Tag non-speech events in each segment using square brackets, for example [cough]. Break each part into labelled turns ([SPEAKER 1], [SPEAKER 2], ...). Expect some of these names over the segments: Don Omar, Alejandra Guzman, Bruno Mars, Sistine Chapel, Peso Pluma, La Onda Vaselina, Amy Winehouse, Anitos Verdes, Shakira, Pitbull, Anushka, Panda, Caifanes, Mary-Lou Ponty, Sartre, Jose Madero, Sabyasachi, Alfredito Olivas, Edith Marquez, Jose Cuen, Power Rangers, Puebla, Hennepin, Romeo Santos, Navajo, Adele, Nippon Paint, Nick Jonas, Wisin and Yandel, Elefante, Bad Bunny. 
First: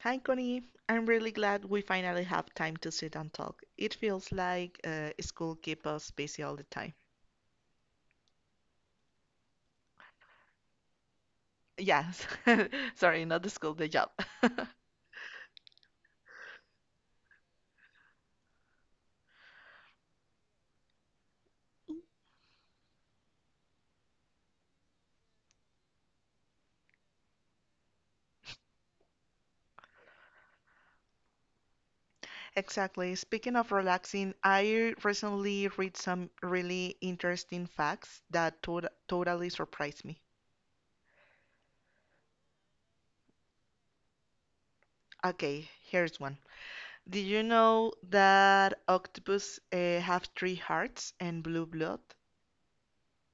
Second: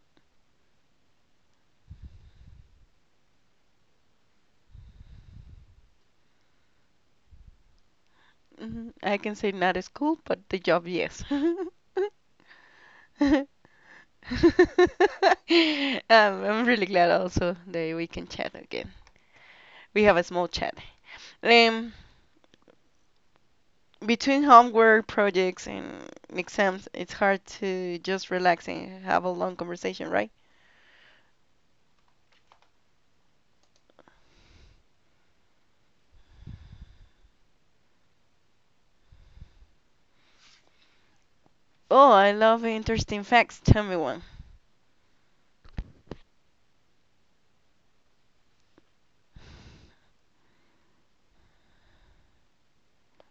[SPEAKER 1] Hi, Connie. I'm really glad we finally have time to sit and talk. It feels like school keeps us busy all the time.
[SPEAKER 2] Mhm. I can say not school, but the job, yes.
[SPEAKER 1] Yes, [laughs] sorry, not the
[SPEAKER 2] [laughs]
[SPEAKER 1] school, the job. [laughs]
[SPEAKER 2] I'm really glad also that we can chat again. We have a small chat. Um, Between homework projects and exams, it's hard to just relax and have a long conversation, right?
[SPEAKER 1] Exactly. Speaking of relaxing, I recently read some really interesting facts that totally surprised me.
[SPEAKER 2] Oh, I love interesting facts. Tell me one.
[SPEAKER 1] Okay, here's one. Did you know that octopus have three hearts and blue blood?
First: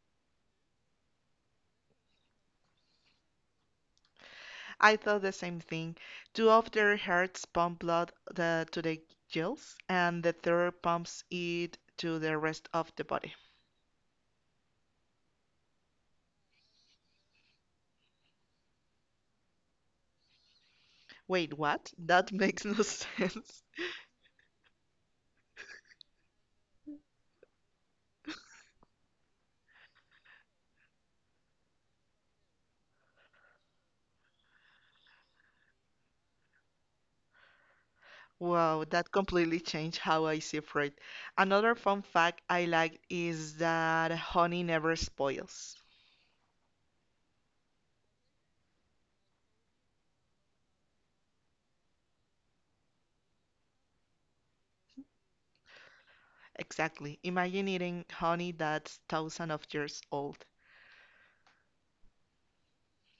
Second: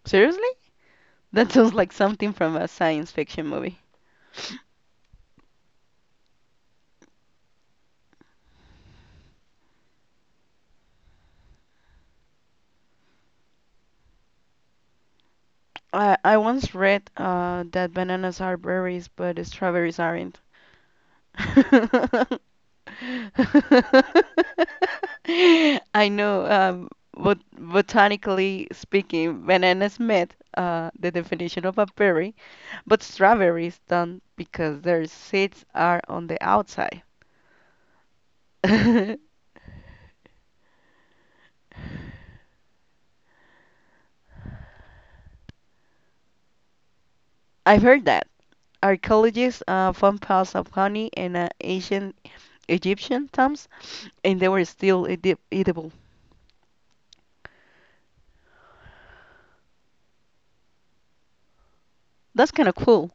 [SPEAKER 2] Seriously? That sounds like something from a science fiction movie.
[SPEAKER 1] I thought the same thing. Two of their hearts pump blood to the gills, and the third pumps it to the rest of the body.
[SPEAKER 2] I once read that bananas are berries, but strawberries aren't.
[SPEAKER 1] Wait,
[SPEAKER 2] [laughs]
[SPEAKER 1] what? That makes no [laughs] sense.
[SPEAKER 2] I know, botanically speaking, bananas met the definition of a berry, but strawberries don't because their seeds are on the outside. [laughs]
[SPEAKER 1] Wow, that
[SPEAKER 2] I've
[SPEAKER 1] completely changed how I see fruit. Another fun fact I like is that honey never spoils.
[SPEAKER 2] heard that. Archaeologists found piles of honey in ancient Egyptian tombs, and they were still eatable.
[SPEAKER 1] Exactly. Imagine eating honey that's thousands of years old.
[SPEAKER 2] That's kind of cool,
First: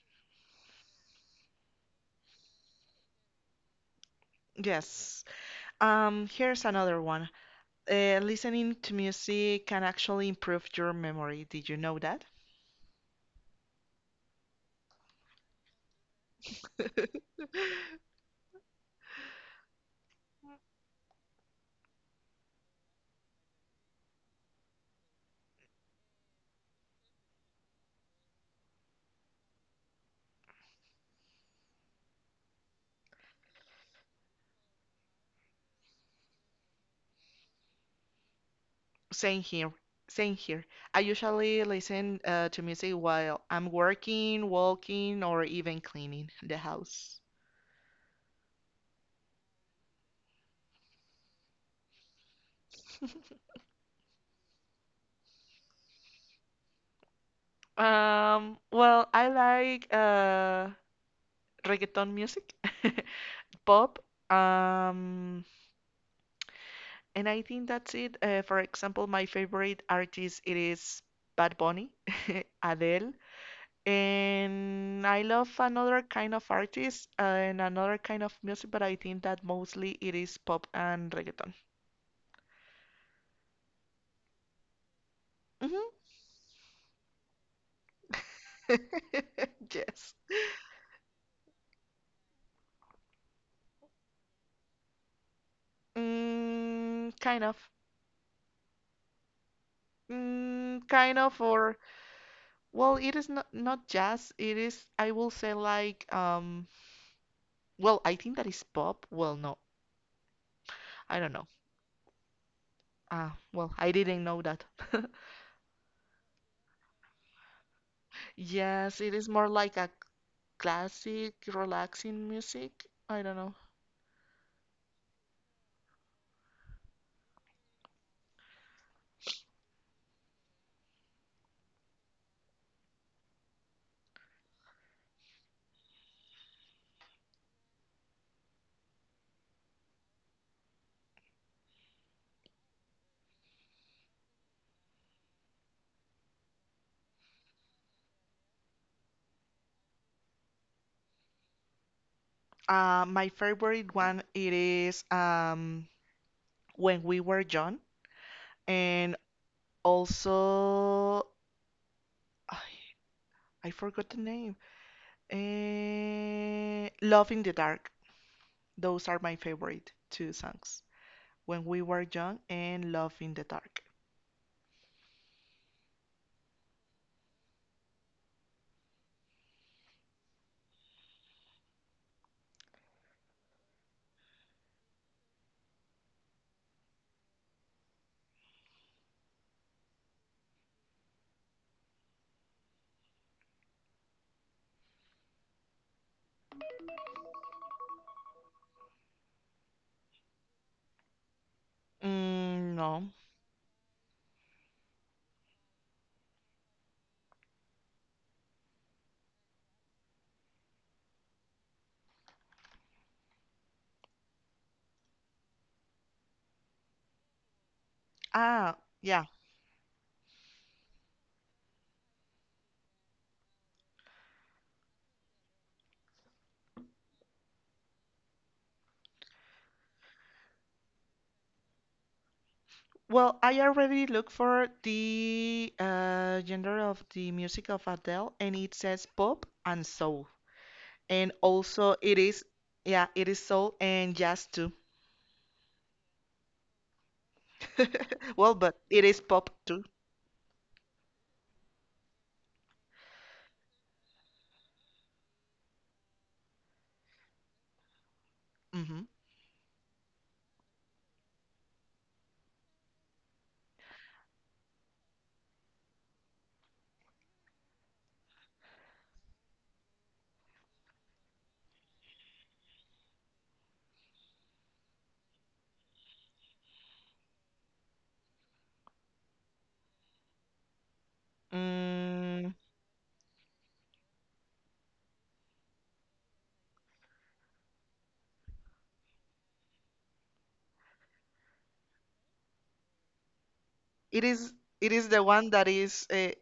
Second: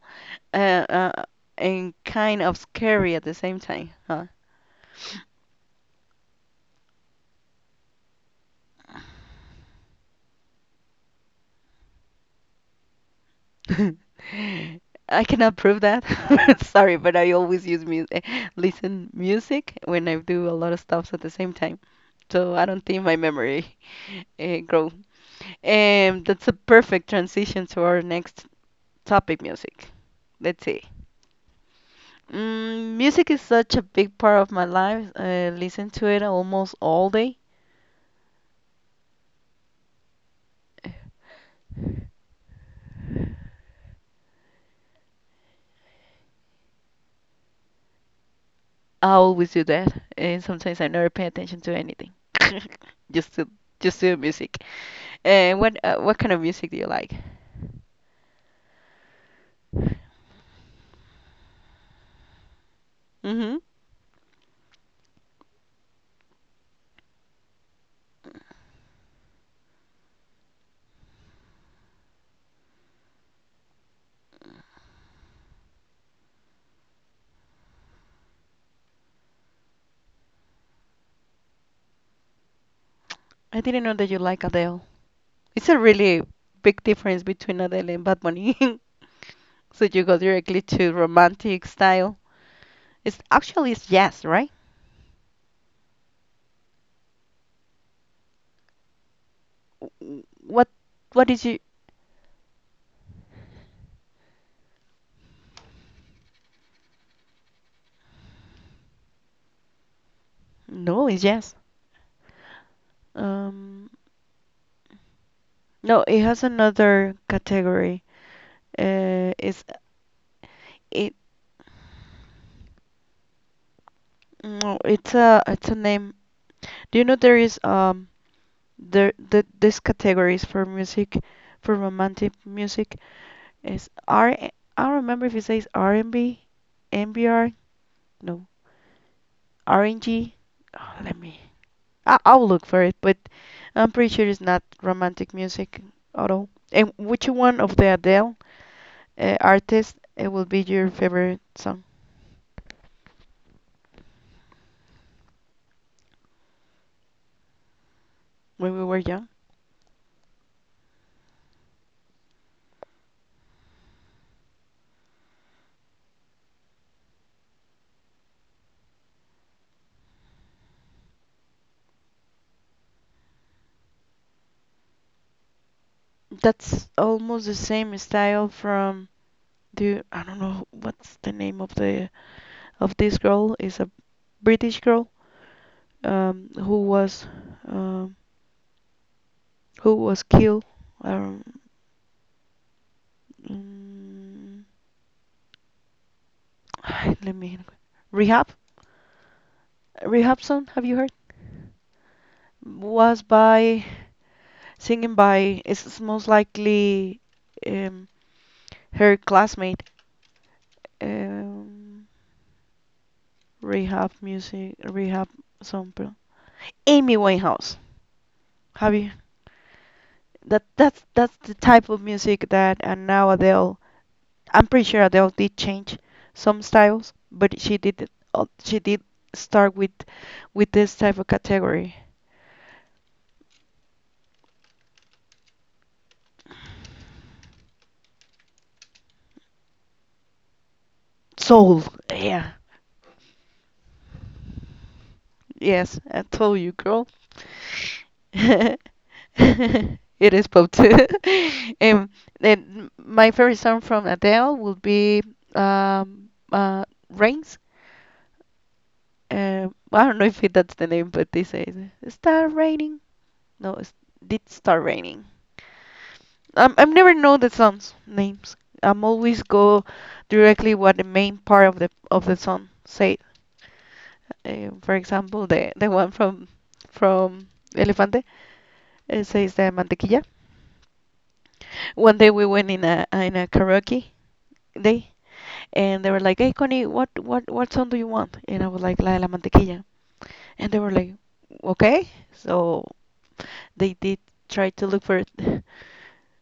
[SPEAKER 2] uh, uh, and kind of scary at the same time, huh?
[SPEAKER 1] Yes. Here's another one. Listening to music can actually improve your memory. Did you know that?
[SPEAKER 2] [laughs] I cannot prove that. [laughs] Sorry, but
[SPEAKER 1] [laughs]
[SPEAKER 2] I always use music, listen music when I do a lot of stuffs at the same time. So I don't think my memory grow. That's a perfect transition to our next topic, music. Let's see. Mm, music is such a big part of my life. I listen to it almost all day.
[SPEAKER 1] Same here. Same here. I usually listen to music while I'm working, walking, or even cleaning the house.
[SPEAKER 2] I always do that, and sometimes I never pay attention to anything. [laughs] Just to just to the music. And what what kind of music do you like?
[SPEAKER 1] Well, I like reggaeton music, [laughs]
[SPEAKER 2] Mm-hmm.
[SPEAKER 1] pop, um, and I think that's it. For example, my favorite artist it is Bad Bunny, [laughs] Adele. And I love another kind of artist and another kind of music, but I think that mostly it is pop and reggaeton.
[SPEAKER 2] I didn't know that you like Adele. It's a
[SPEAKER 1] Hmm.
[SPEAKER 2] really big difference between Adele and Bad Bunny. [laughs]
[SPEAKER 1] [laughs]
[SPEAKER 2] So you
[SPEAKER 1] Yes.
[SPEAKER 2] go directly to romantic style. It's actually it's jazz, right?
[SPEAKER 1] Mm, kind of.
[SPEAKER 2] W- What
[SPEAKER 1] Mm, kind
[SPEAKER 2] what
[SPEAKER 1] of,
[SPEAKER 2] is you?
[SPEAKER 1] or well, it is not jazz. It is, I will say, like. Well, I think that is pop. Well, no,
[SPEAKER 2] No,
[SPEAKER 1] I
[SPEAKER 2] it's
[SPEAKER 1] don't know.
[SPEAKER 2] jazz.
[SPEAKER 1] Ah, well,
[SPEAKER 2] Um,
[SPEAKER 1] I didn't know that.
[SPEAKER 2] no, it has another category.
[SPEAKER 1] Yes, it is more
[SPEAKER 2] It's
[SPEAKER 1] like a
[SPEAKER 2] it
[SPEAKER 1] classic, relaxing music. I don't know.
[SPEAKER 2] no, it's a name. Do you know there is there, these categories for music, for romantic music is R. I don't remember if it says R&B, MBR, no, RNG. Oh, let me. I'll look for it, but I'm pretty sure it's not romantic music at all. And which one of the Adele artists will be your favorite song?
[SPEAKER 1] My favorite one it is when we were young,
[SPEAKER 2] When we were
[SPEAKER 1] and
[SPEAKER 2] young?
[SPEAKER 1] also I, I forgot the name. Love in the Dark. Those are my favorite two songs. When we were young and Love in the Dark.
[SPEAKER 2] That's almost the same style from the I don't know what's the name of the of this girl, is a British girl um, who was uh, who was killed. Um, mm, [sighs] let me. Rehab, rehab song. Have you heard?
[SPEAKER 1] Mm, no.
[SPEAKER 2] Was by singing by it's most likely um, her classmate. Um, rehab music. Rehab song. Amy Winehouse.
[SPEAKER 1] Ah,
[SPEAKER 2] Have you?
[SPEAKER 1] yeah.
[SPEAKER 2] That that's the type of music that are nowadays. I'm pretty sure Adele did change some styles, but she did start with this type of category.
[SPEAKER 1] Well, I already look for the gender of the music of Adele, and it says pop and soul. And
[SPEAKER 2] Soul.
[SPEAKER 1] also it is,
[SPEAKER 2] Yeah.
[SPEAKER 1] yeah, it is soul and jazz too.
[SPEAKER 2] Yes, I told you, girl.
[SPEAKER 1] [laughs] Well,
[SPEAKER 2] [laughs]
[SPEAKER 1] but it is pop too.
[SPEAKER 2] It is pop too. [laughs] Um, then my favorite song from Adele would be um uh Rains.
[SPEAKER 1] Hmm.
[SPEAKER 2] I don't know if it, that's the name, but they say it start raining. No, it's, did start raining. I'm, I've never know the songs names. I'm always go directly what the main part of the song say. For example, the one from from Elefante, it says the mantequilla. One day we
[SPEAKER 1] Mm,
[SPEAKER 2] went in a karaoke day, and they were like, "Hey Connie, what song do you want?" And I was like, "La de la mantequilla," and they were like, "Okay." So they did
[SPEAKER 1] it is
[SPEAKER 2] try to
[SPEAKER 1] it
[SPEAKER 2] look
[SPEAKER 1] is
[SPEAKER 2] for
[SPEAKER 1] the
[SPEAKER 2] it.
[SPEAKER 1] one
[SPEAKER 2] [laughs]
[SPEAKER 1] that is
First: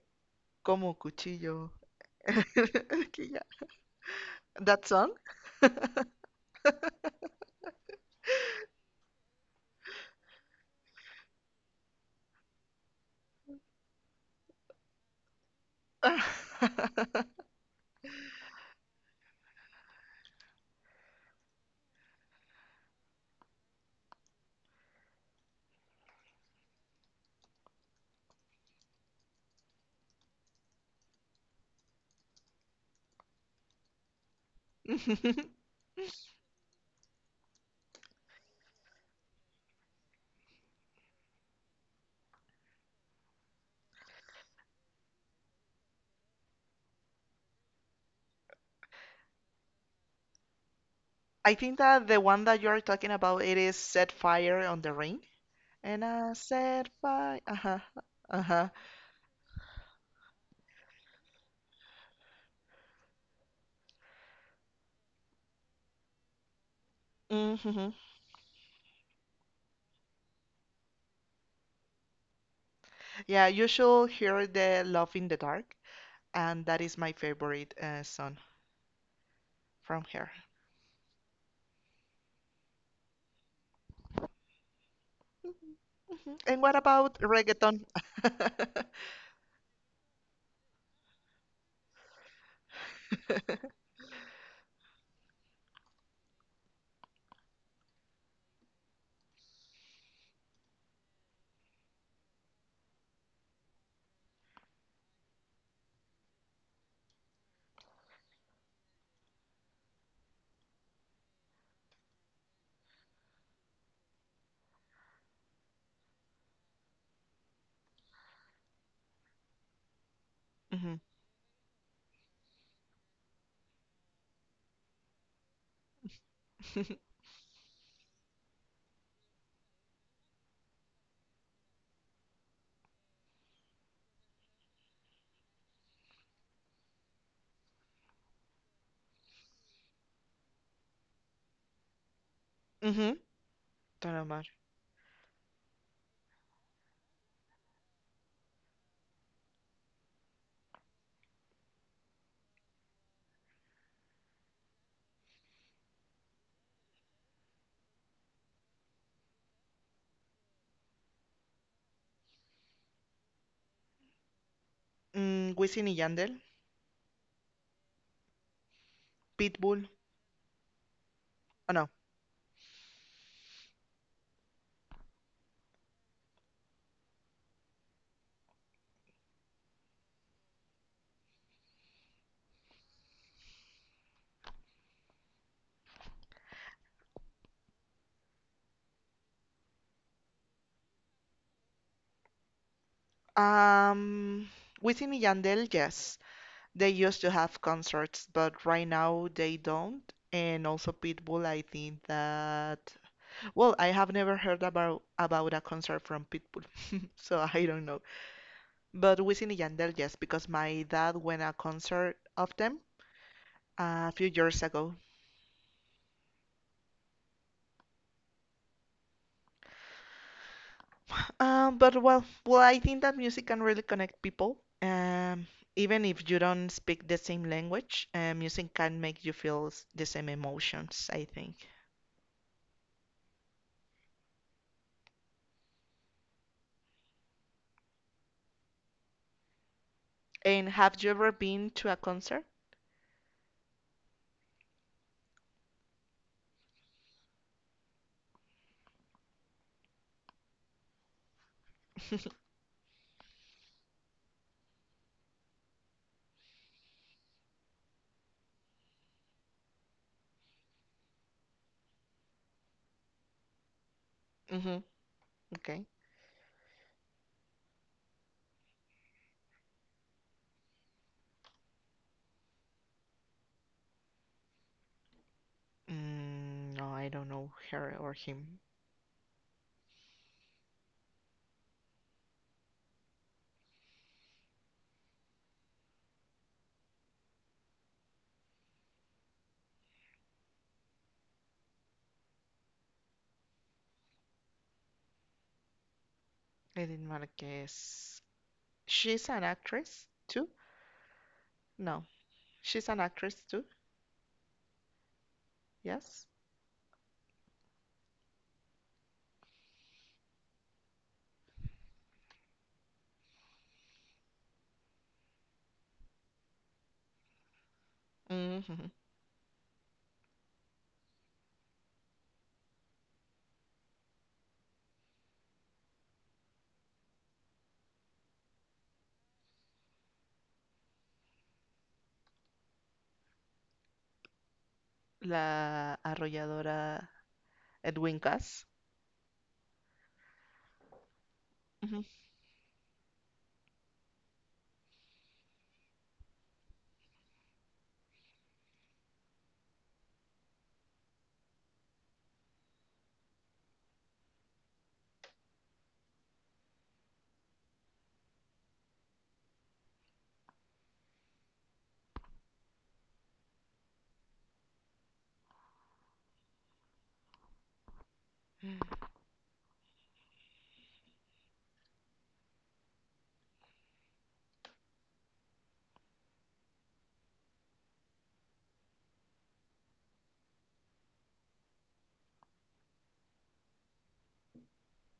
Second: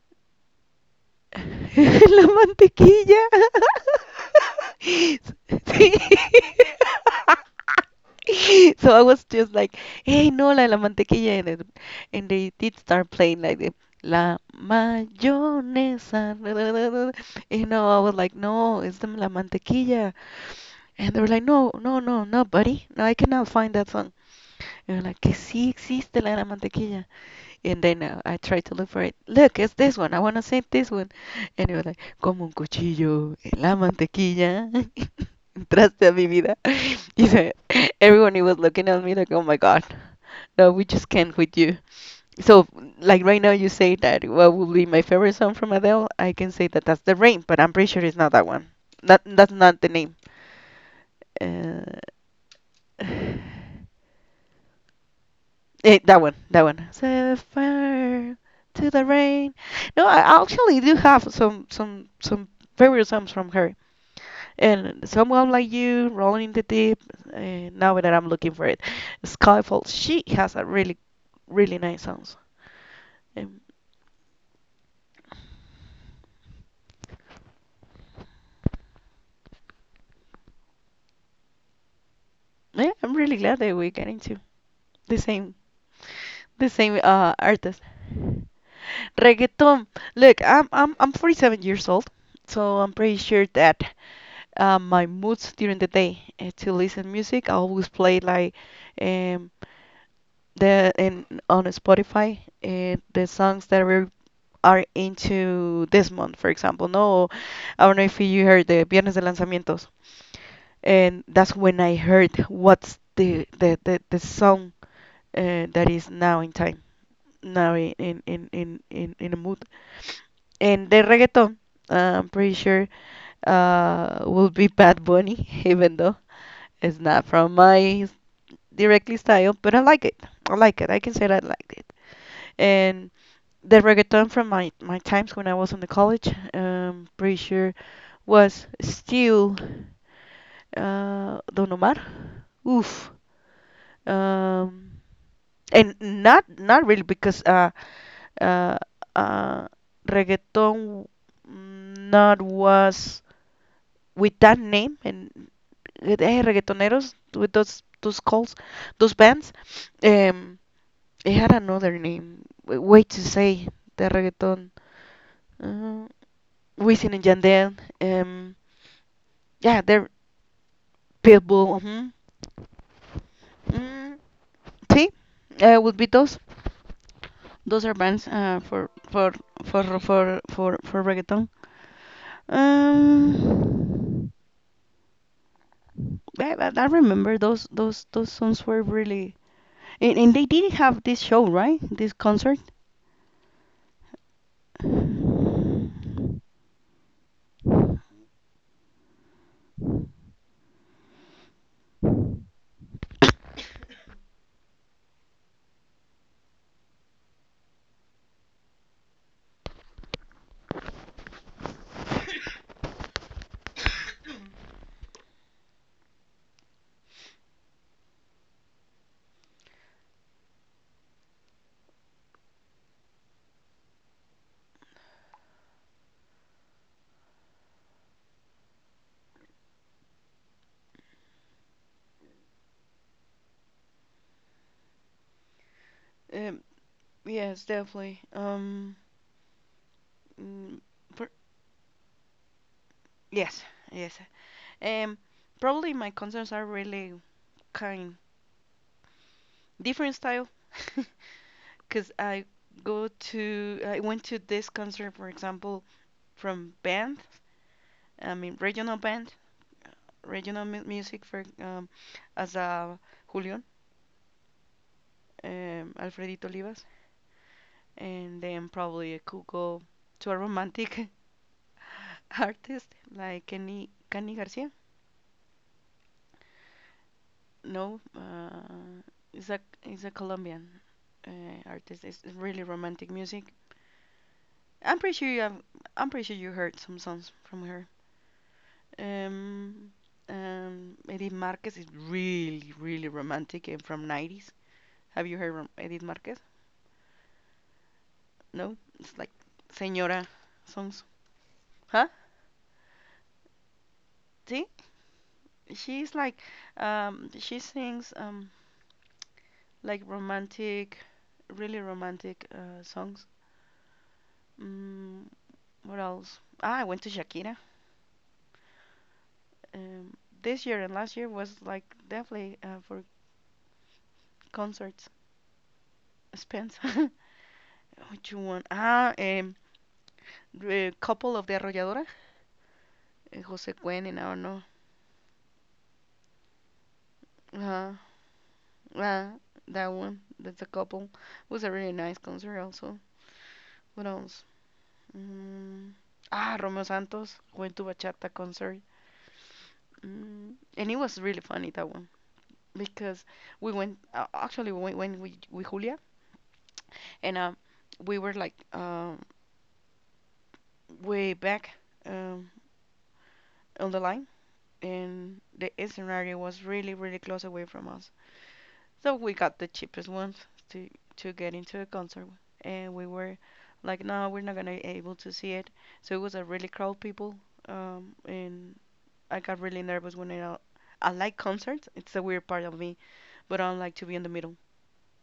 [SPEAKER 1] como cuchillo.
[SPEAKER 2] [laughs] La
[SPEAKER 1] [laughs]
[SPEAKER 2] mantequilla.
[SPEAKER 1] Yeah,
[SPEAKER 2] [laughs]
[SPEAKER 1] that song?
[SPEAKER 2] Sí. [laughs] So I was just like, hey, no, la de la mantequilla. And they did start playing like the la
[SPEAKER 1] [laughs]
[SPEAKER 2] mayonesa.
[SPEAKER 1] I
[SPEAKER 2] [laughs] You know, I was like, no, it's the la mantequilla. And they were like, no, no, no, no, buddy. No, I cannot find that song. And we we're like, que sí existe la de la mantequilla. And then I tried to look for it. Look, it's this one. I want to say this one. And it was like, como un cuchillo en la mantequilla. [laughs] Entraste a mi vida. [laughs] He said, everyone he was looking at me like, oh my God, no, we just can't with you. So, like right now, you say that what would be my favorite song from Adele? I can say that that's The Rain, but I'm pretty sure it's not that one. That's not the name. Uh,
[SPEAKER 1] think that the one that you're talking about it is
[SPEAKER 2] [sighs]
[SPEAKER 1] Set Fire on the Ring.
[SPEAKER 2] Eh,
[SPEAKER 1] And
[SPEAKER 2] that one,
[SPEAKER 1] I
[SPEAKER 2] that one.
[SPEAKER 1] set
[SPEAKER 2] Set
[SPEAKER 1] fire. Uh-huh.
[SPEAKER 2] fire
[SPEAKER 1] Uh-huh.
[SPEAKER 2] to the rain. No, I actually do have some favorite songs from her. And Someone Like You, Rolling in the Deep. Now
[SPEAKER 1] Hmm.
[SPEAKER 2] that I'm looking for it, Skyfall. She has a really really nice songs.
[SPEAKER 1] Yeah,
[SPEAKER 2] Um,
[SPEAKER 1] you should hear the Love in the Dark, and that is my favorite song from her.
[SPEAKER 2] yeah, I'm really glad that we're getting to the same
[SPEAKER 1] Mhm. And what about
[SPEAKER 2] artist.
[SPEAKER 1] reggaeton? [laughs]
[SPEAKER 2] Reggaeton. Look, I'm 47 years old, so I'm pretty sure that my moods during the day to listen music. I always play like um, the in on Spotify the songs that are into this month, for example. No, I don't know if you heard the Viernes de Lanzamientos, and that's when I heard what's the song that is now in time, now in in a mood. And the
[SPEAKER 1] Mhm.
[SPEAKER 2] reggaeton, I'm pretty sure will be Bad Bunny, [laughs] even though it's
[SPEAKER 1] [laughs]
[SPEAKER 2] not from my directly style, but I like it. I like it. I can say that I liked it. And the reggaeton from my, my times when I was in the college, pretty sure, was still Don Omar. Oof.
[SPEAKER 1] Mhm. Don Omar. [laughs]
[SPEAKER 2] Um, and not really because uh, uh, reggaeton, mm, not was with that name and with eh, reggaetoneros with those calls, those bands, um it had another name way to say the reggaeton,
[SPEAKER 1] Mm, Wisin y
[SPEAKER 2] uh,
[SPEAKER 1] Yandel,
[SPEAKER 2] Wisin and Yandel, um yeah
[SPEAKER 1] Pitbull.
[SPEAKER 2] they're Pitbull,
[SPEAKER 1] Oh no.
[SPEAKER 2] mhm. Mm, see, would be those. Those are bands for for for for reggaeton. Um, I remember those songs were really and they did have this show, right? This concert.
[SPEAKER 1] Um, Wisin y Yandel, yes.
[SPEAKER 2] Um,
[SPEAKER 1] They used to have concerts, but right now they don't. And also Pitbull, I think that well, I have never heard about a concert from Pitbull, [laughs] so I don't know. But Wisin y Yandel, yes, because my dad went a concert of them a few years ago. But well, I think that music can really connect people. Even if you don't speak the same language, music can make you feel the same emotions, I think.
[SPEAKER 2] yes, definitely.
[SPEAKER 1] And
[SPEAKER 2] Mm,
[SPEAKER 1] have you
[SPEAKER 2] per-
[SPEAKER 1] ever been to a concert? [laughs]
[SPEAKER 2] yes, yes. Um, probably my concerts are really kind different style, [laughs] cause I went to this concert, for example, from band. I mean regional band, music for as a Julian,
[SPEAKER 1] Mm-hmm. Okay.
[SPEAKER 2] Alfredito Olivas. And then probably I could go to a romantic [laughs] artist like Kenny Garcia.
[SPEAKER 1] Mm, no, I don't know her
[SPEAKER 2] No,
[SPEAKER 1] or him.
[SPEAKER 2] is a is a Colombian uh, artist. It's really romantic music. I'm pretty sure you have. I'm pretty sure you heard some songs from her. Um, Edith Marquez is really really romantic and from 90s. Have you heard from Edith Marquez?
[SPEAKER 1] I didn't want to guess.
[SPEAKER 2] No, it's like
[SPEAKER 1] She's an actress
[SPEAKER 2] señora
[SPEAKER 1] too?
[SPEAKER 2] songs. Huh?
[SPEAKER 1] No, she's an actress too.
[SPEAKER 2] See, she's
[SPEAKER 1] Yes.
[SPEAKER 2] like, she sings like romantic, really romantic songs. Mm, what else? Ah, I went to Shakira.
[SPEAKER 1] Mm-hmm.
[SPEAKER 2] Um, this year and last year was like definitely for concerts. Spence. [laughs] Which one? The couple of the Arrolladora. Eh, Jose Cuen and I don't know.
[SPEAKER 1] La arrolladora
[SPEAKER 2] Uh,
[SPEAKER 1] Edwin Cass.
[SPEAKER 2] uh, that one. That's a couple. It was a really nice concert also. What else? Mm, ah, Romeo Santos, went to Bachata concert. Mm, and it was really funny that one, because we went actually we went with Julia and we were like way back, um on the line, and the scenario was really really close away from us,
[SPEAKER 1] Mm-hmm.
[SPEAKER 2] so we got the cheapest ones to get into a concert, and we were like no we're not gonna able to see it, so it was a really crowd people, and I got really nervous when I like concerts, it's a weird part of me, but I don't like to be in the middle.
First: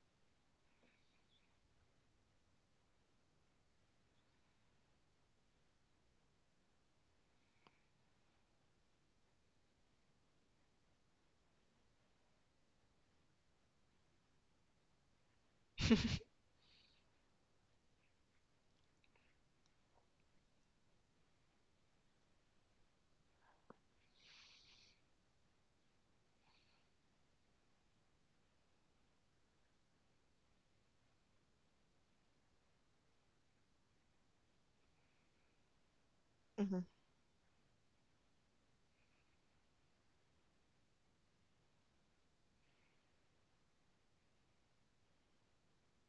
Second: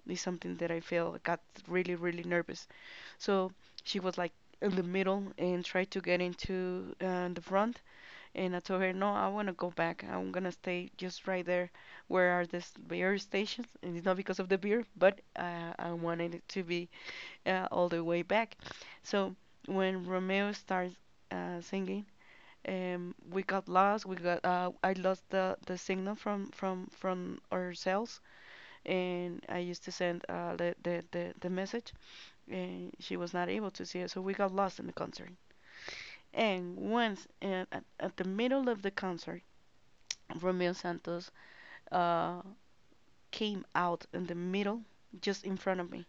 [SPEAKER 2] It's something that I feel got really, really nervous. So she was like in the middle and tried to get into the front. And I told her, no, I want to go back. I'm going to stay just right there where are the beer stations. And it's not because of the beer, but I wanted it to be all the way back. So when Romeo starts singing, we got lost. We got I lost the signal from our cells, and I used to send the message, and she was not able to see it, so we got lost in the concert. And
[SPEAKER 1] [laughs]
[SPEAKER 2] once and at the middle of the concert, Romeo Santos uh, came out in the middle, just in front of me.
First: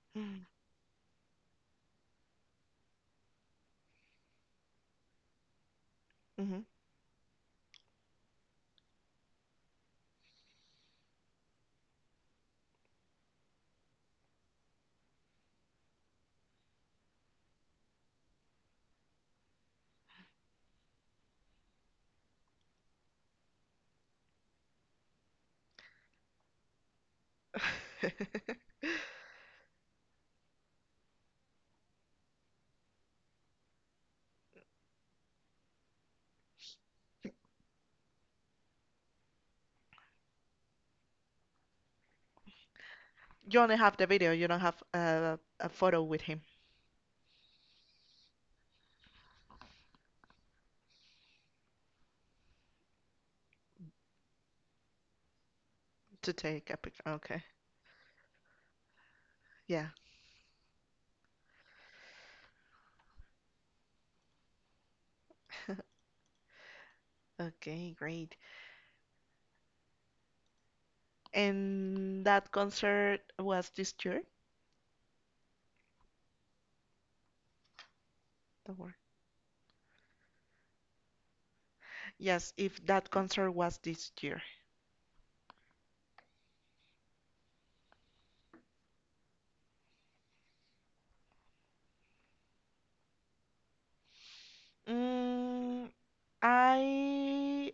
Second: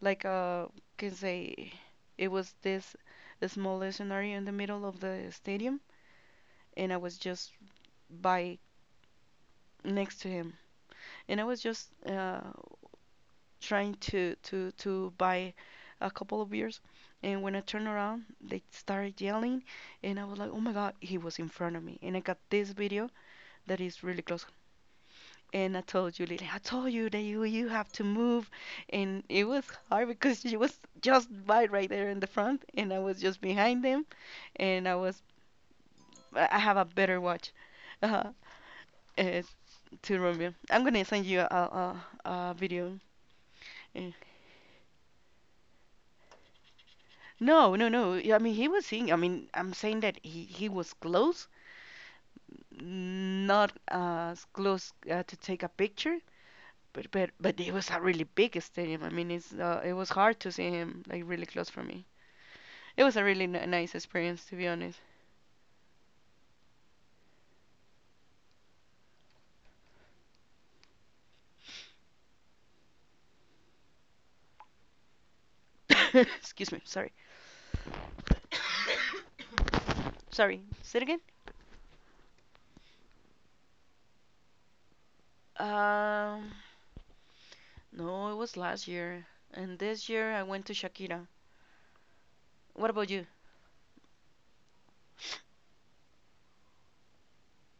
[SPEAKER 2] Like
[SPEAKER 1] Mm,
[SPEAKER 2] uh, can say, it was this small scenario in the middle of the stadium,
[SPEAKER 1] mhm.
[SPEAKER 2] and I was just by next to him, and I was just trying to buy a couple of beers. And when I turned around, they started yelling, and I was like, oh my god, he was in front of me, and I got this video that is really close. And I told Julie, I told you that you have to move.
[SPEAKER 1] [laughs]
[SPEAKER 2] And it was hard because she was just right there in the front, and I was just behind them. And I was, I have a better watch, uh, uh, to Romeo, I'm gonna send you a video.
[SPEAKER 1] You only have the
[SPEAKER 2] uh,
[SPEAKER 1] video, you don't have a photo with him
[SPEAKER 2] No, no, no. Yeah, I mean, he was seeing. I mean, I'm saying that he was close, not as close to take a picture,
[SPEAKER 1] to take a picture.
[SPEAKER 2] but
[SPEAKER 1] Okay.
[SPEAKER 2] it was a really big stadium. I mean,
[SPEAKER 1] Yeah.
[SPEAKER 2] it was hard to see him like really close for me. It was a really nice experience, to be honest.
[SPEAKER 1] Okay, great. And that concert was this year?
[SPEAKER 2] [coughs] Excuse me. Sorry.
[SPEAKER 1] The one.
[SPEAKER 2] [coughs] Sorry. Say it again.
[SPEAKER 1] Yes, if that concert was this year.
[SPEAKER 2] Um, no, it was last year, and this year I went to Shakira. What about you?
[SPEAKER 1] Mm, I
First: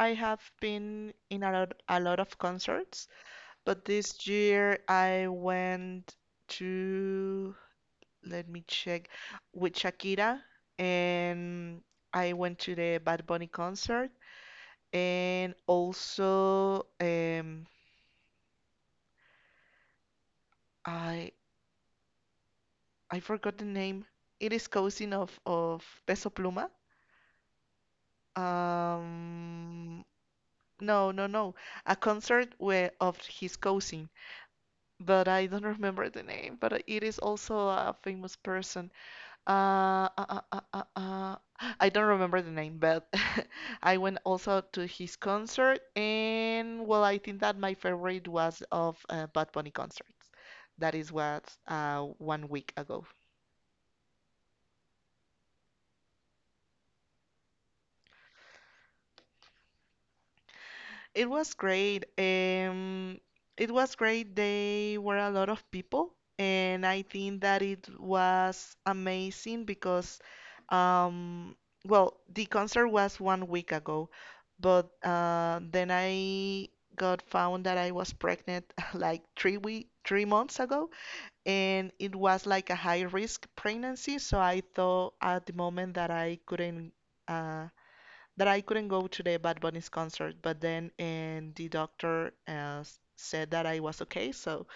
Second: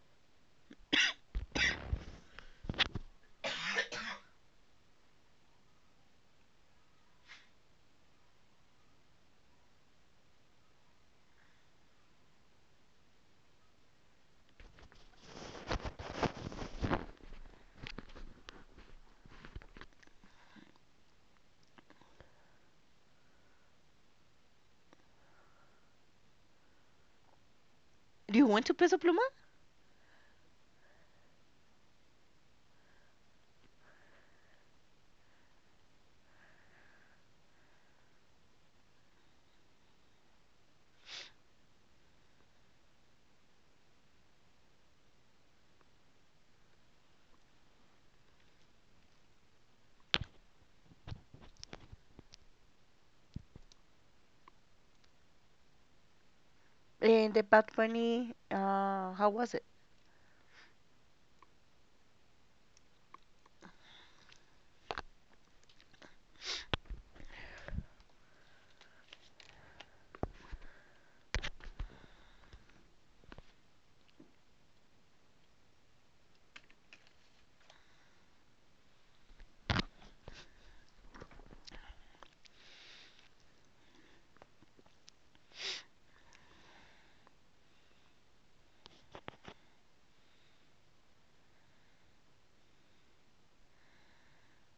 [SPEAKER 1] I have been in a lot of concerts, but this
[SPEAKER 2] [coughs]
[SPEAKER 1] year I went to let me check, with Shakira, and I went to the Bad Bunny concert, and also I I forgot the name. It is cousin of Peso Pluma.
[SPEAKER 2] Do you want to Peso Pluma?
[SPEAKER 1] Um, no, no, no, a concert where of his cousin, but I don't [laughs] remember the name. But it is also a famous person. Uh, uh, uh, uh, uh, uh, I don't remember the name, but [laughs] I went also to his concert, and well, I think that my favorite was of Bad Bunny concerts. That is what one week ago.
[SPEAKER 2] And the Bad Bunny, how was it?
[SPEAKER 1] It was great. It was great. They were a lot of people, and I think that it was amazing because, um, well, the concert was one week ago, but then I got found that I was pregnant [laughs] like 3 months ago, and it was like a high risk pregnancy. So I thought at the moment that uh, I couldn't go to the Bad Bunny's concert, but then and the doctor said that I was okay, so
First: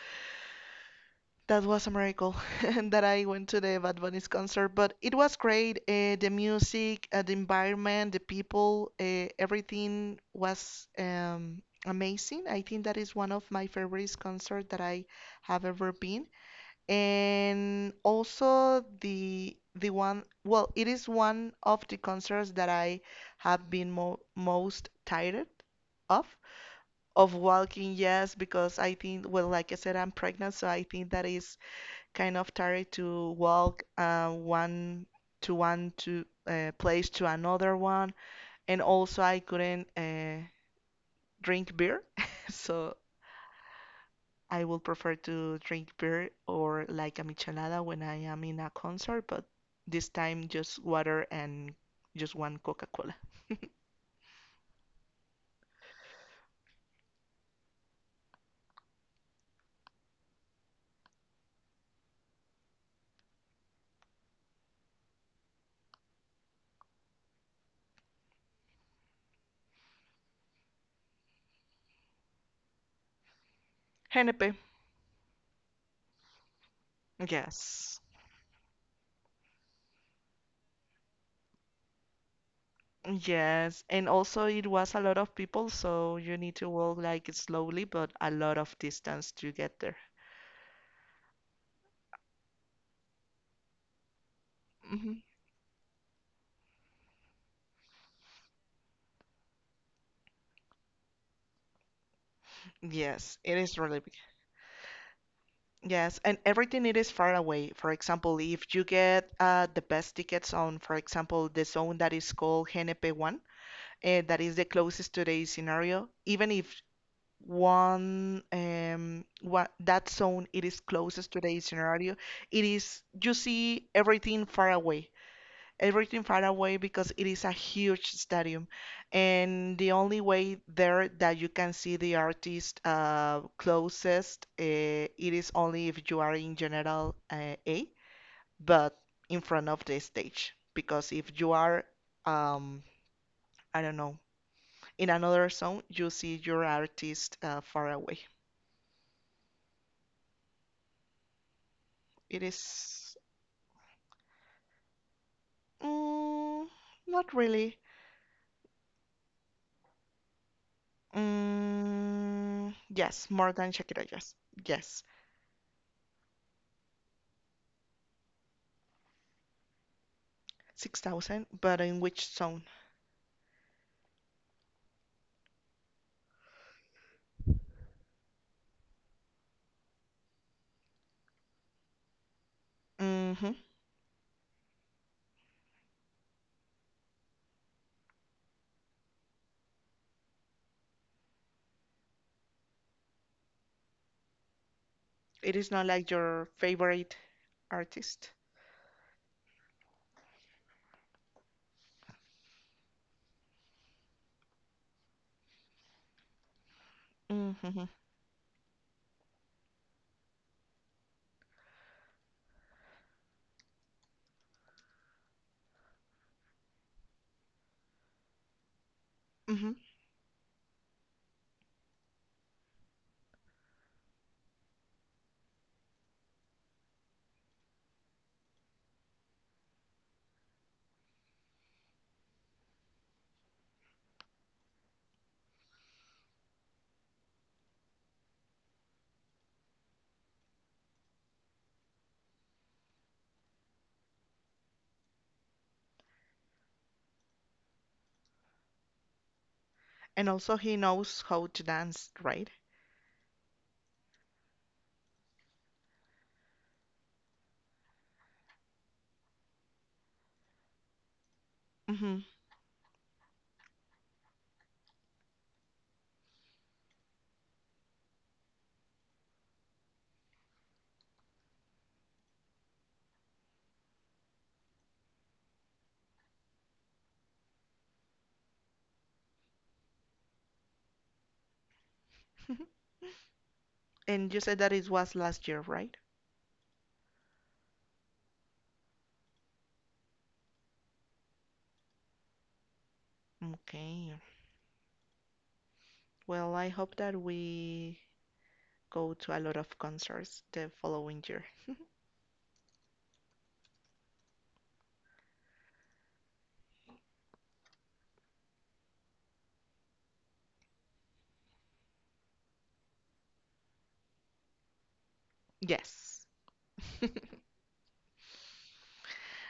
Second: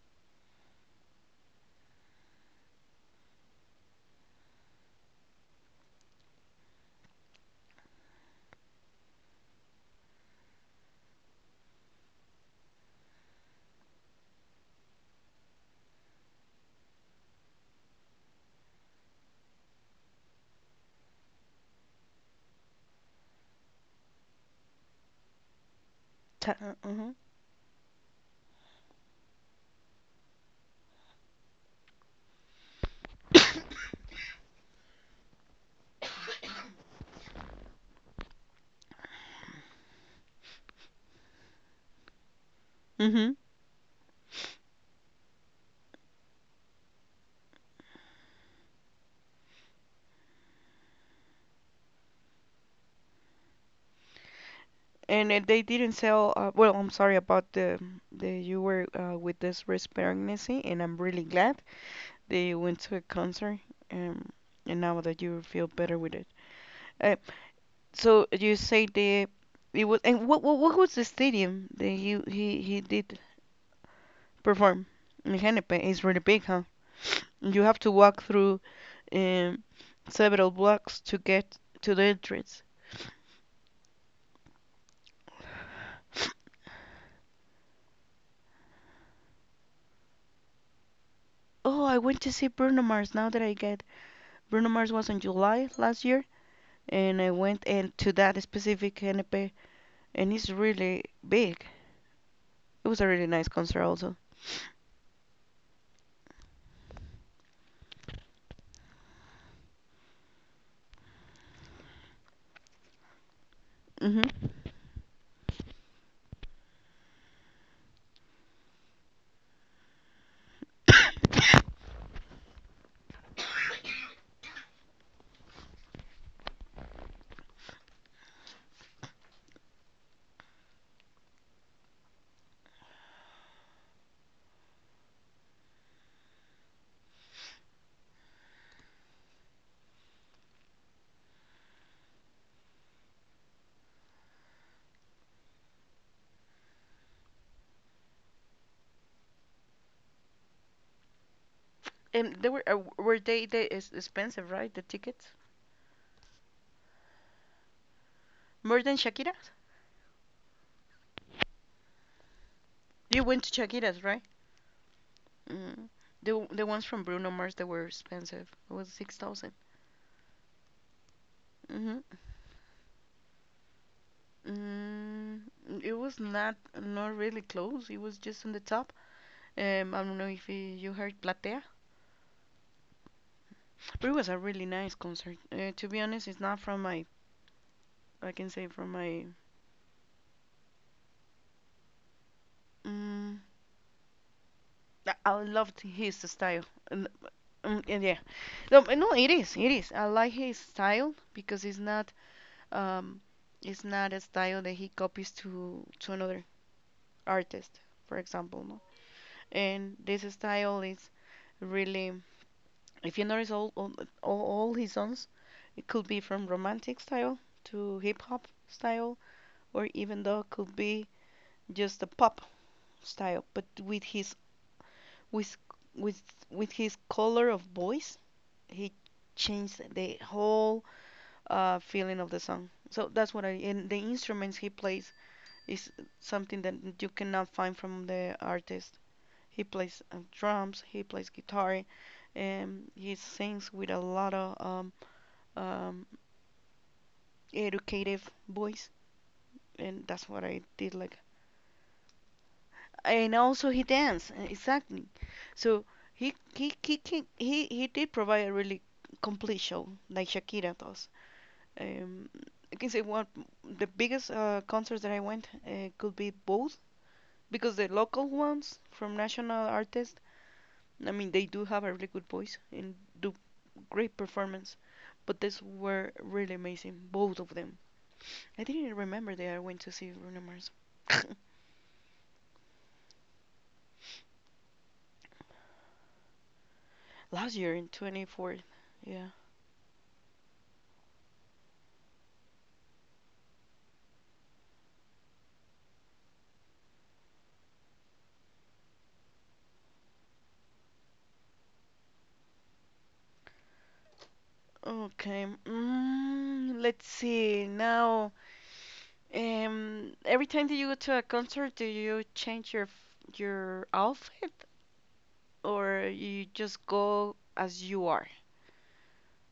[SPEAKER 1] that was a miracle [laughs] and that I went to the Bad Bunny's concert. But it was great. The music, the environment, the people, everything was amazing. I think that is one of my favorite concerts that I have ever been. And also the one, well, it is one of the concerts that I have been mo most tired of
[SPEAKER 2] Mm-hmm.
[SPEAKER 1] of walking, yes, because I think, well, like I said, I'm pregnant, so I think that is kind of tired to walk one to place to another one, and also I couldn't drink beer, [laughs] so
[SPEAKER 2] Mm-hmm.
[SPEAKER 1] I would prefer to drink beer or like a michelada when I am in a concert, but this time just water and just one Coca-Cola.
[SPEAKER 2] And they didn't sell. Well, I'm sorry about the you were with this wrist pregnancy, and I'm really glad that you went to a concert. Um, and now that you feel better with it. Uh, so you say the it was, and what was the stadium that he did
[SPEAKER 1] Genepé,
[SPEAKER 2] perform in Hennepin? It's really big, huh? You have to
[SPEAKER 1] yes.
[SPEAKER 2] walk through um several blocks to get to the entrance.
[SPEAKER 1] Yes, and also it was a lot of people, so you need to walk like slowly, but a lot of distance to get there.
[SPEAKER 2] Oh, I went to see Bruno Mars, now that I get. Bruno Mars was
[SPEAKER 1] Hmm.
[SPEAKER 2] in July last year, and I went and to that specific NP, and it's really big. It was a really
[SPEAKER 1] Yes,
[SPEAKER 2] nice
[SPEAKER 1] it is
[SPEAKER 2] concert
[SPEAKER 1] really big.
[SPEAKER 2] also.
[SPEAKER 1] Yes, and everything it is far away. For example, if you get the best tickets on, for example, the zone that is called Hennepin 1, that
[SPEAKER 2] Hmm.
[SPEAKER 1] is the closest to the scenario, even if one what that zone it is closest to the scenario, it is you see everything far away because it is a huge stadium, and the only way there that you can see the artist closest it is only if you are in general A, but in front of the stage because if you are um I don't know in another zone, you see your artist far away.
[SPEAKER 2] And
[SPEAKER 1] It
[SPEAKER 2] they
[SPEAKER 1] is
[SPEAKER 2] were they is expensive, right? The tickets
[SPEAKER 1] mm, not really.
[SPEAKER 2] more than Shakira's.
[SPEAKER 1] Mm,
[SPEAKER 2] You
[SPEAKER 1] yes,
[SPEAKER 2] went to
[SPEAKER 1] more than
[SPEAKER 2] Shakira's,
[SPEAKER 1] Shakira.
[SPEAKER 2] right?
[SPEAKER 1] Yes, yes,
[SPEAKER 2] Mm. The ones from Bruno Mars that were expensive, it was 6,000.
[SPEAKER 1] 6,000. But in
[SPEAKER 2] Mm-hmm.
[SPEAKER 1] which zone?
[SPEAKER 2] Mm, it was not really close. It was just on the top. I don't know if you heard Platea.
[SPEAKER 1] Hmm.
[SPEAKER 2] But it was a really nice concert. To be honest, it's not from my, I can say from my, mm, I
[SPEAKER 1] It is
[SPEAKER 2] loved
[SPEAKER 1] not like
[SPEAKER 2] his
[SPEAKER 1] your
[SPEAKER 2] style. And,
[SPEAKER 1] favorite
[SPEAKER 2] and yeah,
[SPEAKER 1] artist.
[SPEAKER 2] no, but no, it is, it is. I like his style because um, it's not a style that he copies to another artist,
[SPEAKER 1] Mm-hmm.
[SPEAKER 2] for example, no. And this style is really, if you notice, all his songs, it could be from romantic style to hip hop style,
[SPEAKER 1] Mm-hmm.
[SPEAKER 2] or even though it could be just a pop style, but with with with his color of voice, he changed the whole feeling of the song. So that's what I, and the instruments he plays is something that you cannot find from the artist. He plays drums, he plays guitar, and he sings with a lot of um, educative voice, and that's
[SPEAKER 1] And
[SPEAKER 2] what
[SPEAKER 1] also,
[SPEAKER 2] I
[SPEAKER 1] he
[SPEAKER 2] did like.
[SPEAKER 1] knows how to dance, right?
[SPEAKER 2] And also he danced, exactly. So he can, he did provide a really complete show like Shakira does.
[SPEAKER 1] Mm-hmm.
[SPEAKER 2] Um, I can say one the biggest concerts that I went could be both because the local ones from national artists. I mean, they do have a really good voice and do great performance, but these were really amazing, both of them. I didn't remember that I went to see Bruno Mars.
[SPEAKER 1] [laughs] And you said that it was last year, right?
[SPEAKER 2] [laughs] Last year in 24th. Yeah.
[SPEAKER 1] Okay. Well, I hope that we go to a lot of concerts the following year.
[SPEAKER 2] Okay. Mm, let's see. Now, every time that you go to a concert, do you change your your outfit, or
[SPEAKER 1] Yes.
[SPEAKER 2] you just go as you are?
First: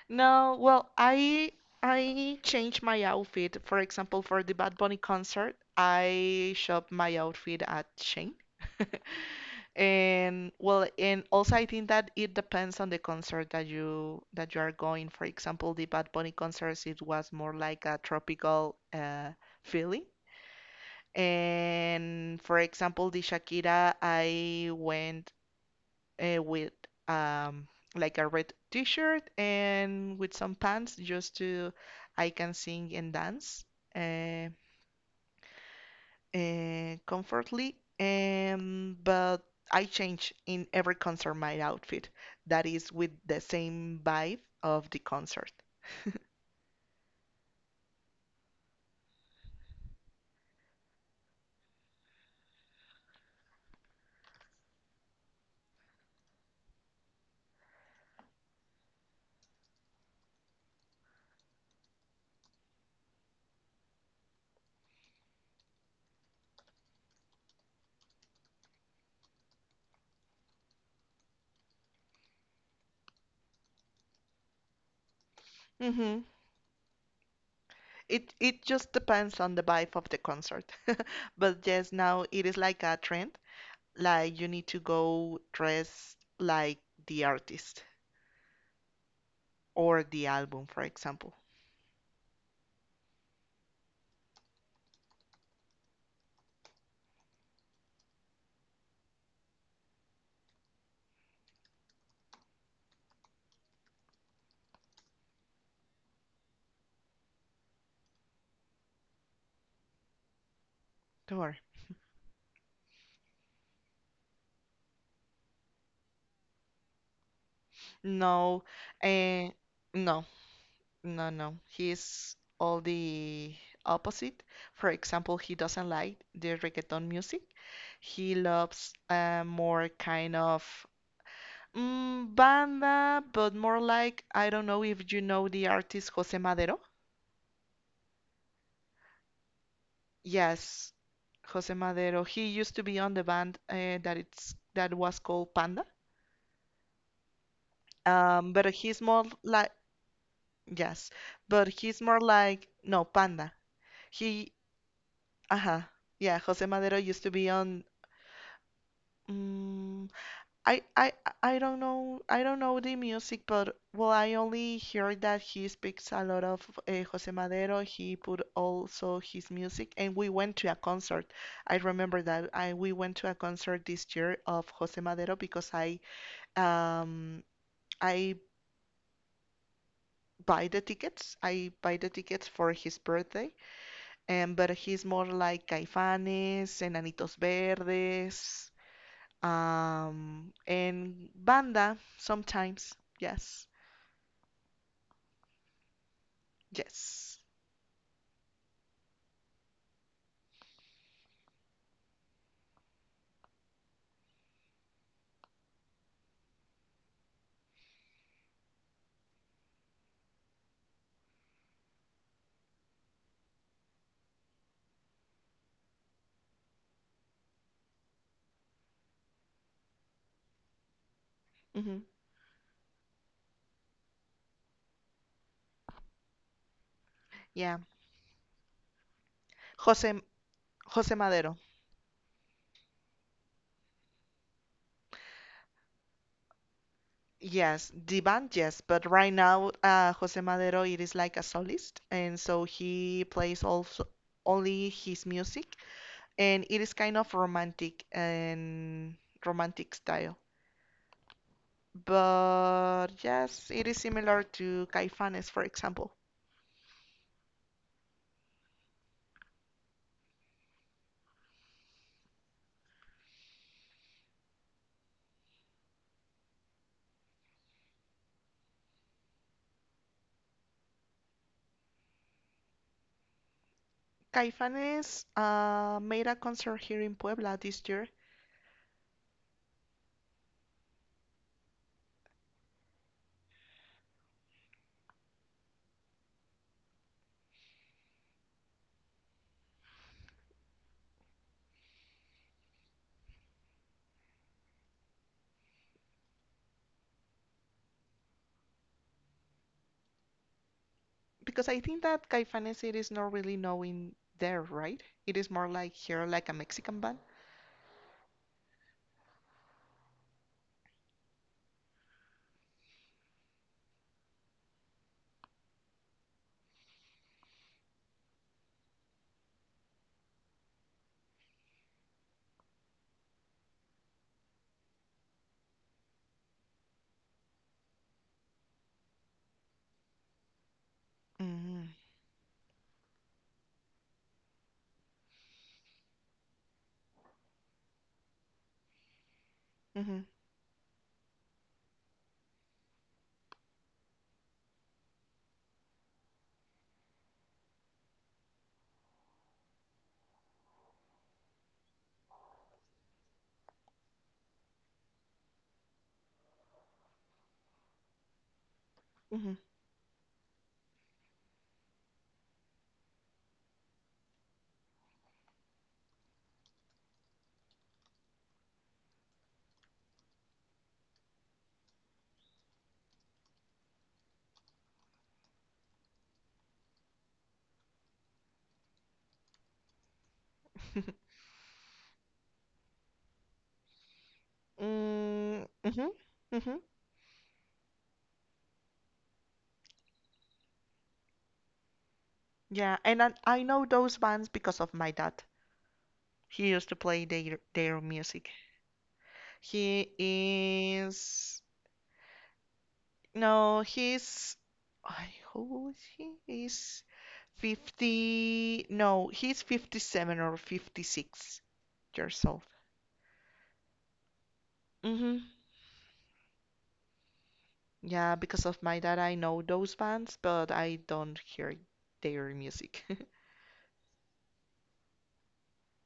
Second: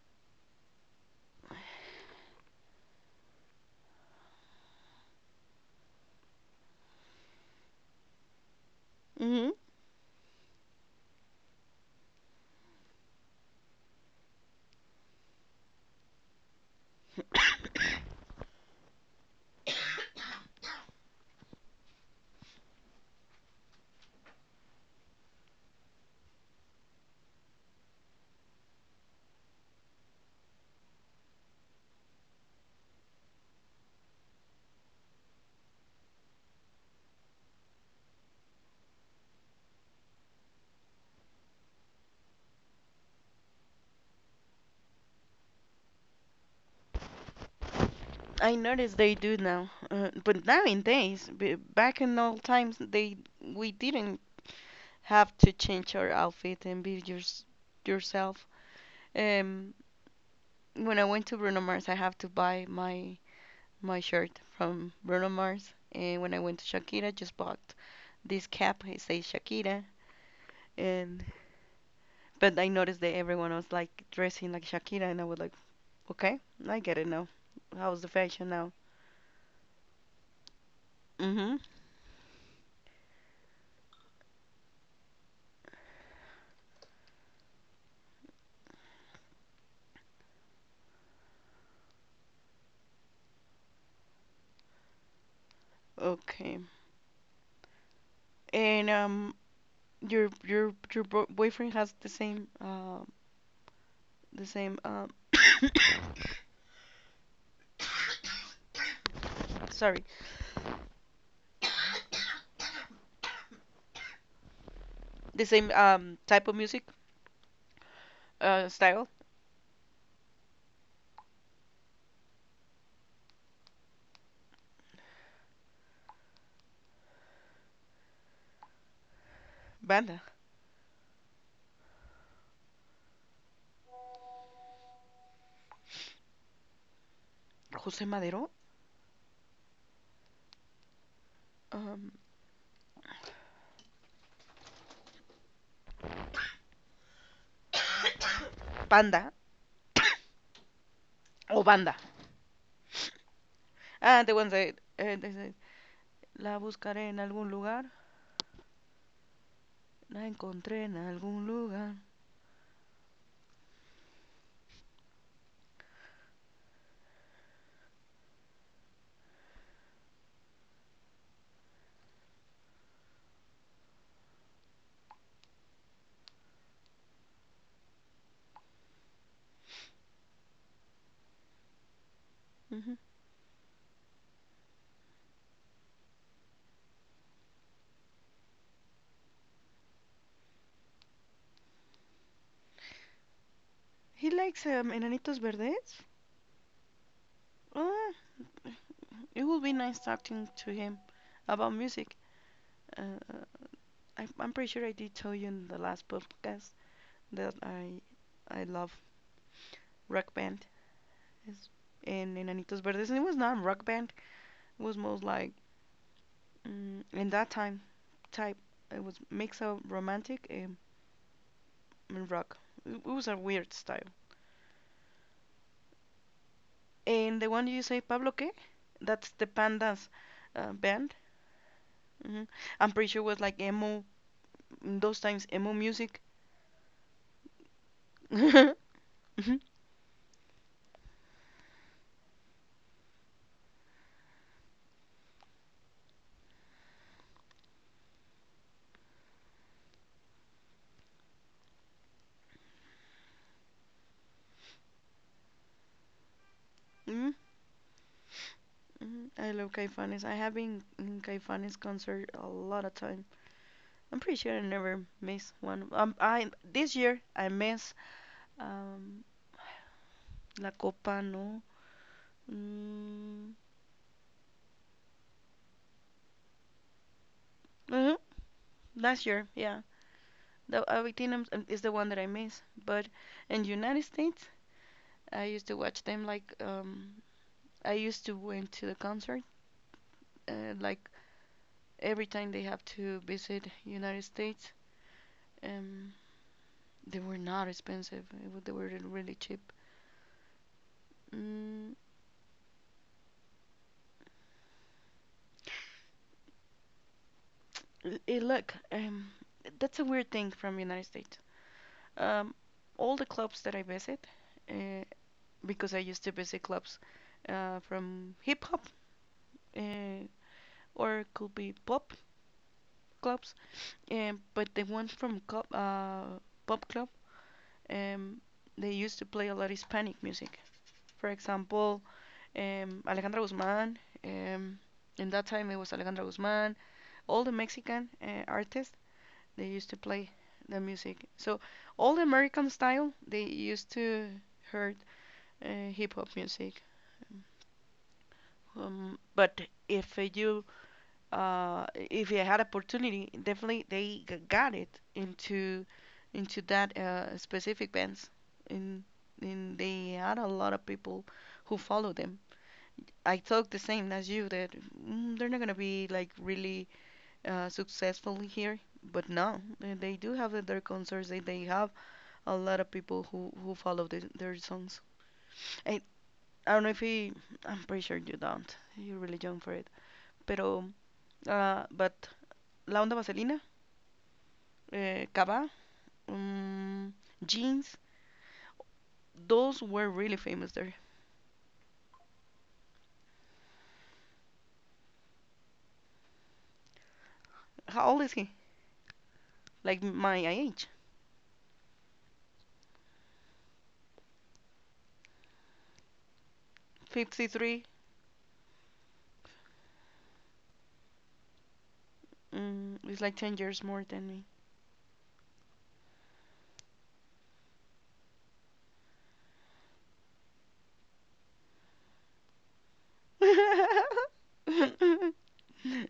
[SPEAKER 1] No, well, I changed my outfit. For example, for the Bad Bunny concert, I shop my outfit at Shein. [laughs]
[SPEAKER 2] Hmm.
[SPEAKER 1] And well, and also I think that it depends on the concert that you are going. For example, the Bad Bunny concerts, it was more like a
[SPEAKER 2] [coughs]
[SPEAKER 1] tropical feeling. And for example, the Shakira, I went with um, like a red t-shirt and with some pants just to I can sing and dance uh, comfortably. But I change in every concert my outfit that is with the same vibe of the concert.
[SPEAKER 2] I noticed they do now, but nowadays, back in old times, they we didn't have to change our outfit and be yours yourself. Um, when I went to Bruno Mars, I have to buy my shirt from Bruno Mars. And when I went to Shakira, just bought this cap. It says Shakira. And but I noticed that everyone was like dressing like Shakira, and I was like,
[SPEAKER 1] Hmm.
[SPEAKER 2] okay, I get it now. How's the
[SPEAKER 1] It
[SPEAKER 2] fashion
[SPEAKER 1] it
[SPEAKER 2] now?
[SPEAKER 1] just depends on the vibe of the concert.
[SPEAKER 2] Mm-hmm.
[SPEAKER 1] But yes, now it is like a trend. Like you need to go dress like the artist or the album, for example.
[SPEAKER 2] Okay. And your boyfriend has the same [coughs] sorry
[SPEAKER 1] Thor.
[SPEAKER 2] the same type of music
[SPEAKER 1] No,
[SPEAKER 2] style
[SPEAKER 1] eh, no, no, no. He's all the opposite. For example, he doesn't like the reggaeton music. He loves more
[SPEAKER 2] banda
[SPEAKER 1] kind of banda, but more like, I don't know if you know the artist Jose Madero.
[SPEAKER 2] Jose Madero
[SPEAKER 1] Yes, Jose
[SPEAKER 2] um
[SPEAKER 1] Madero. He used to be on the band that was called Panda. But
[SPEAKER 2] [coughs]
[SPEAKER 1] he's more
[SPEAKER 2] Panda
[SPEAKER 1] like
[SPEAKER 2] [coughs]
[SPEAKER 1] yes,
[SPEAKER 2] O
[SPEAKER 1] but
[SPEAKER 2] banda.
[SPEAKER 1] he's more like no Panda.
[SPEAKER 2] Ah, the ones
[SPEAKER 1] He.
[SPEAKER 2] that, eh, they say,
[SPEAKER 1] Uh-huh. Yeah,
[SPEAKER 2] La
[SPEAKER 1] Jose Madero
[SPEAKER 2] buscaré en
[SPEAKER 1] used to
[SPEAKER 2] algún
[SPEAKER 1] be on
[SPEAKER 2] lugar.
[SPEAKER 1] mm,
[SPEAKER 2] La
[SPEAKER 1] I
[SPEAKER 2] encontré en
[SPEAKER 1] I
[SPEAKER 2] algún
[SPEAKER 1] I don't
[SPEAKER 2] lugar.
[SPEAKER 1] know I don't know the music, but well, I only heard that he speaks a lot of Jose Madero. He put also his music, and we went to a concert. I remember that I we went to a concert this year of Jose Madero because um I buy the tickets. I buy the tickets
[SPEAKER 2] Mhm.
[SPEAKER 1] for his birthday, and but he's more like Caifanes and Anitos Verdes and banda sometimes. Yes,
[SPEAKER 2] He likes Enanitos Verdes.
[SPEAKER 1] yes.
[SPEAKER 2] Oh, it would be nice talking to him about music. Uh, I'm pretty sure I did tell you in the last podcast that I love Rock Band. It's- and Enanitos Verdes. And it was not Rock Band. It was most like mm, in that time type. It was mix of romantic and mm,
[SPEAKER 1] Hmm.
[SPEAKER 2] rock. It was a weird style. And the one you say,
[SPEAKER 1] Yeah,
[SPEAKER 2] Pablo Que? That's the Pandas
[SPEAKER 1] Jose
[SPEAKER 2] band.
[SPEAKER 1] Jose Madero.
[SPEAKER 2] Hmm. I'm pretty sure it was like emo, those times, emo music.
[SPEAKER 1] Yes, the
[SPEAKER 2] [laughs]
[SPEAKER 1] band, yes, but right
[SPEAKER 2] Mhm,
[SPEAKER 1] now, Jose Madero, it is like a solist, and so he plays also only his music, and it is kind of romantic and romantic style. But yes, it is similar to Caifanes, for example.
[SPEAKER 2] mhm, mhm. I love Caifanes. I have been in Caifanes concert a lot of time. I'm pretty sure I never miss one. I this year I miss um La Copa, no. Mm,
[SPEAKER 1] Caifanes made a concert here in Puebla this year,
[SPEAKER 2] mhm, last year, yeah. The Avitinum is the one that I miss. But in United States, I used to watch them like I used to went to the concert like every time they have to visit United States. Um, they were not expensive. They were really cheap.
[SPEAKER 1] because I
[SPEAKER 2] Mm,
[SPEAKER 1] think that Caifanes it is not really knowing there, right? It is more like here, like a Mexican band.
[SPEAKER 2] look, that's a weird thing from United States. Um, all the clubs that I visit, uh, because I used to visit clubs from hip hop, uh, or could be pop clubs, and but the one from club, pop club, um, they used to play a lot of Hispanic music. For
[SPEAKER 1] Mm-hmm.
[SPEAKER 2] example, Alejandra Guzman. Um, in that time, it was Alejandra Guzman. All the Mexican artists, they used to play
[SPEAKER 1] Mm-hmm.
[SPEAKER 2] the music. So all the American style they used to heard hip hop music. But if you if they had opportunity, definitely they got it into that specific bands. And,
[SPEAKER 1] Mm-hmm.
[SPEAKER 2] and they had a lot of people who follow them. I thought the same as you that mm, they're not gonna be like really successful here, but no, they do have their concerts. They have a lot of people who follow their songs. I, I don't know if he, I'm pretty sure you don't. You're really young for it. Pero,
[SPEAKER 1] [laughs]
[SPEAKER 2] but La Onda Vaselina Kaba,
[SPEAKER 1] Mm, mhm, mhm.
[SPEAKER 2] um, jeans. Those were really famous there.
[SPEAKER 1] Yeah, and I know those bands because of my dad. He used to play their
[SPEAKER 2] How old
[SPEAKER 1] their
[SPEAKER 2] is he?
[SPEAKER 1] music.
[SPEAKER 2] Like
[SPEAKER 1] He
[SPEAKER 2] my age.
[SPEAKER 1] is, no, he's, I, who is he? He's
[SPEAKER 2] 53.
[SPEAKER 1] 50, no, he's 57 or 56 years old.
[SPEAKER 2] Mm, it's like 10 years more than me.
[SPEAKER 1] Mhm. Yeah, because of my dad, I know those bands, but I don't hear their music. [laughs]
[SPEAKER 2] [laughs]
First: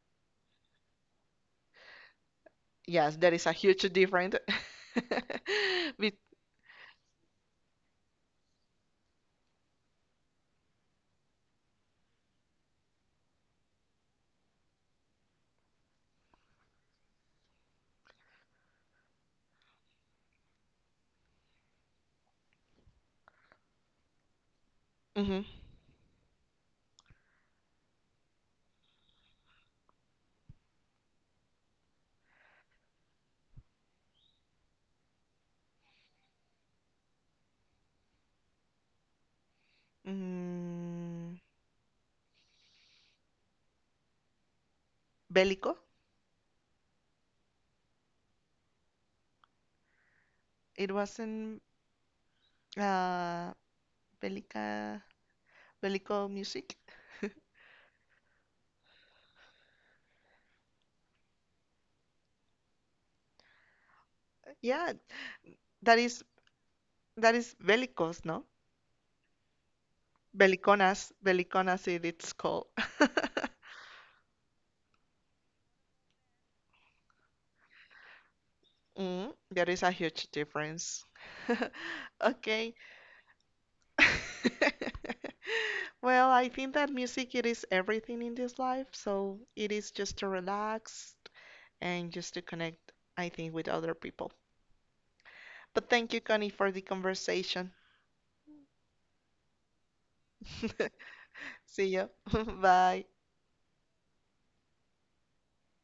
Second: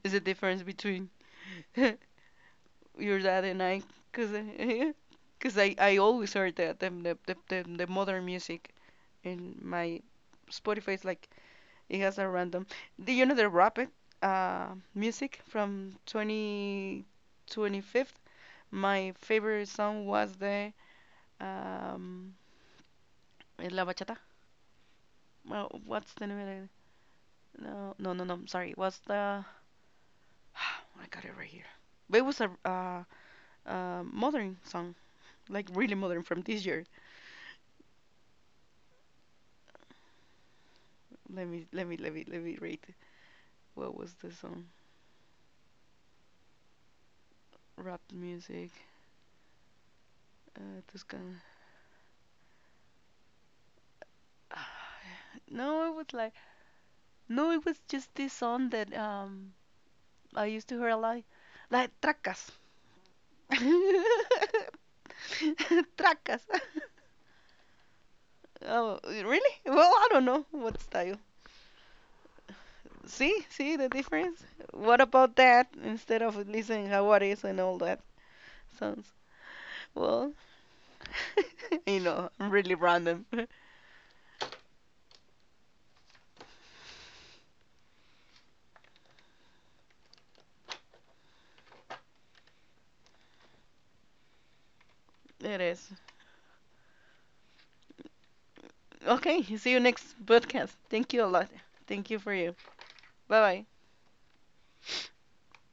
[SPEAKER 2] It's the difference between [laughs]
[SPEAKER 1] Yes,
[SPEAKER 2] your
[SPEAKER 1] there
[SPEAKER 2] dad
[SPEAKER 1] is a
[SPEAKER 2] and
[SPEAKER 1] huge
[SPEAKER 2] I. Because
[SPEAKER 1] difference.
[SPEAKER 2] [laughs] cause
[SPEAKER 1] [laughs]
[SPEAKER 2] I
[SPEAKER 1] With,
[SPEAKER 2] always heard that the modern music in my Spotify is like, it has a random. Do you know the rapid uh, music from 20, 25. My favorite song was the um, La Bachata.
[SPEAKER 1] mhm.
[SPEAKER 2] Well, what's the name of it? No, no, no, no. Sorry, was the [sighs] I got it right here. But it was a modern song, like really modern from this year.
[SPEAKER 1] Mm,
[SPEAKER 2] Let me rate. What was the song?
[SPEAKER 1] Bélico.
[SPEAKER 2] Rap music.
[SPEAKER 1] It
[SPEAKER 2] Tuscan.
[SPEAKER 1] wasn't uh,
[SPEAKER 2] Ah,
[SPEAKER 1] Bélica,
[SPEAKER 2] [sighs] No, it was
[SPEAKER 1] Bélico
[SPEAKER 2] like
[SPEAKER 1] music.
[SPEAKER 2] no, it was just this song that I used to hear a lot, like tracas,
[SPEAKER 1] Yeah,
[SPEAKER 2] [laughs]
[SPEAKER 1] that is
[SPEAKER 2] tracas. [laughs]
[SPEAKER 1] that is Bélicos, no?
[SPEAKER 2] Oh, really? Well, I don't know what
[SPEAKER 1] Beliconas,
[SPEAKER 2] style.
[SPEAKER 1] Beliconas it's called.
[SPEAKER 2] See,
[SPEAKER 1] [laughs]
[SPEAKER 2] see the difference? What about that instead of listening how it is and all that? Sounds
[SPEAKER 1] Mm, there is a huge
[SPEAKER 2] well,
[SPEAKER 1] difference. [laughs]
[SPEAKER 2] [laughs] you know, I'm
[SPEAKER 1] Okay.
[SPEAKER 2] really random. [laughs]
[SPEAKER 1] [laughs] Well, I think that music it is everything in this life, so it is just to relax and just to connect, I think, with other people.
[SPEAKER 2] It
[SPEAKER 1] But
[SPEAKER 2] is.
[SPEAKER 1] thank you, Connie, for the conversation.
[SPEAKER 2] Okay, see you next podcast.
[SPEAKER 1] [laughs]
[SPEAKER 2] Thank you a lot.
[SPEAKER 1] See
[SPEAKER 2] Thank
[SPEAKER 1] you.
[SPEAKER 2] you for you.
[SPEAKER 1] [laughs] Bye.
[SPEAKER 2] Bye bye.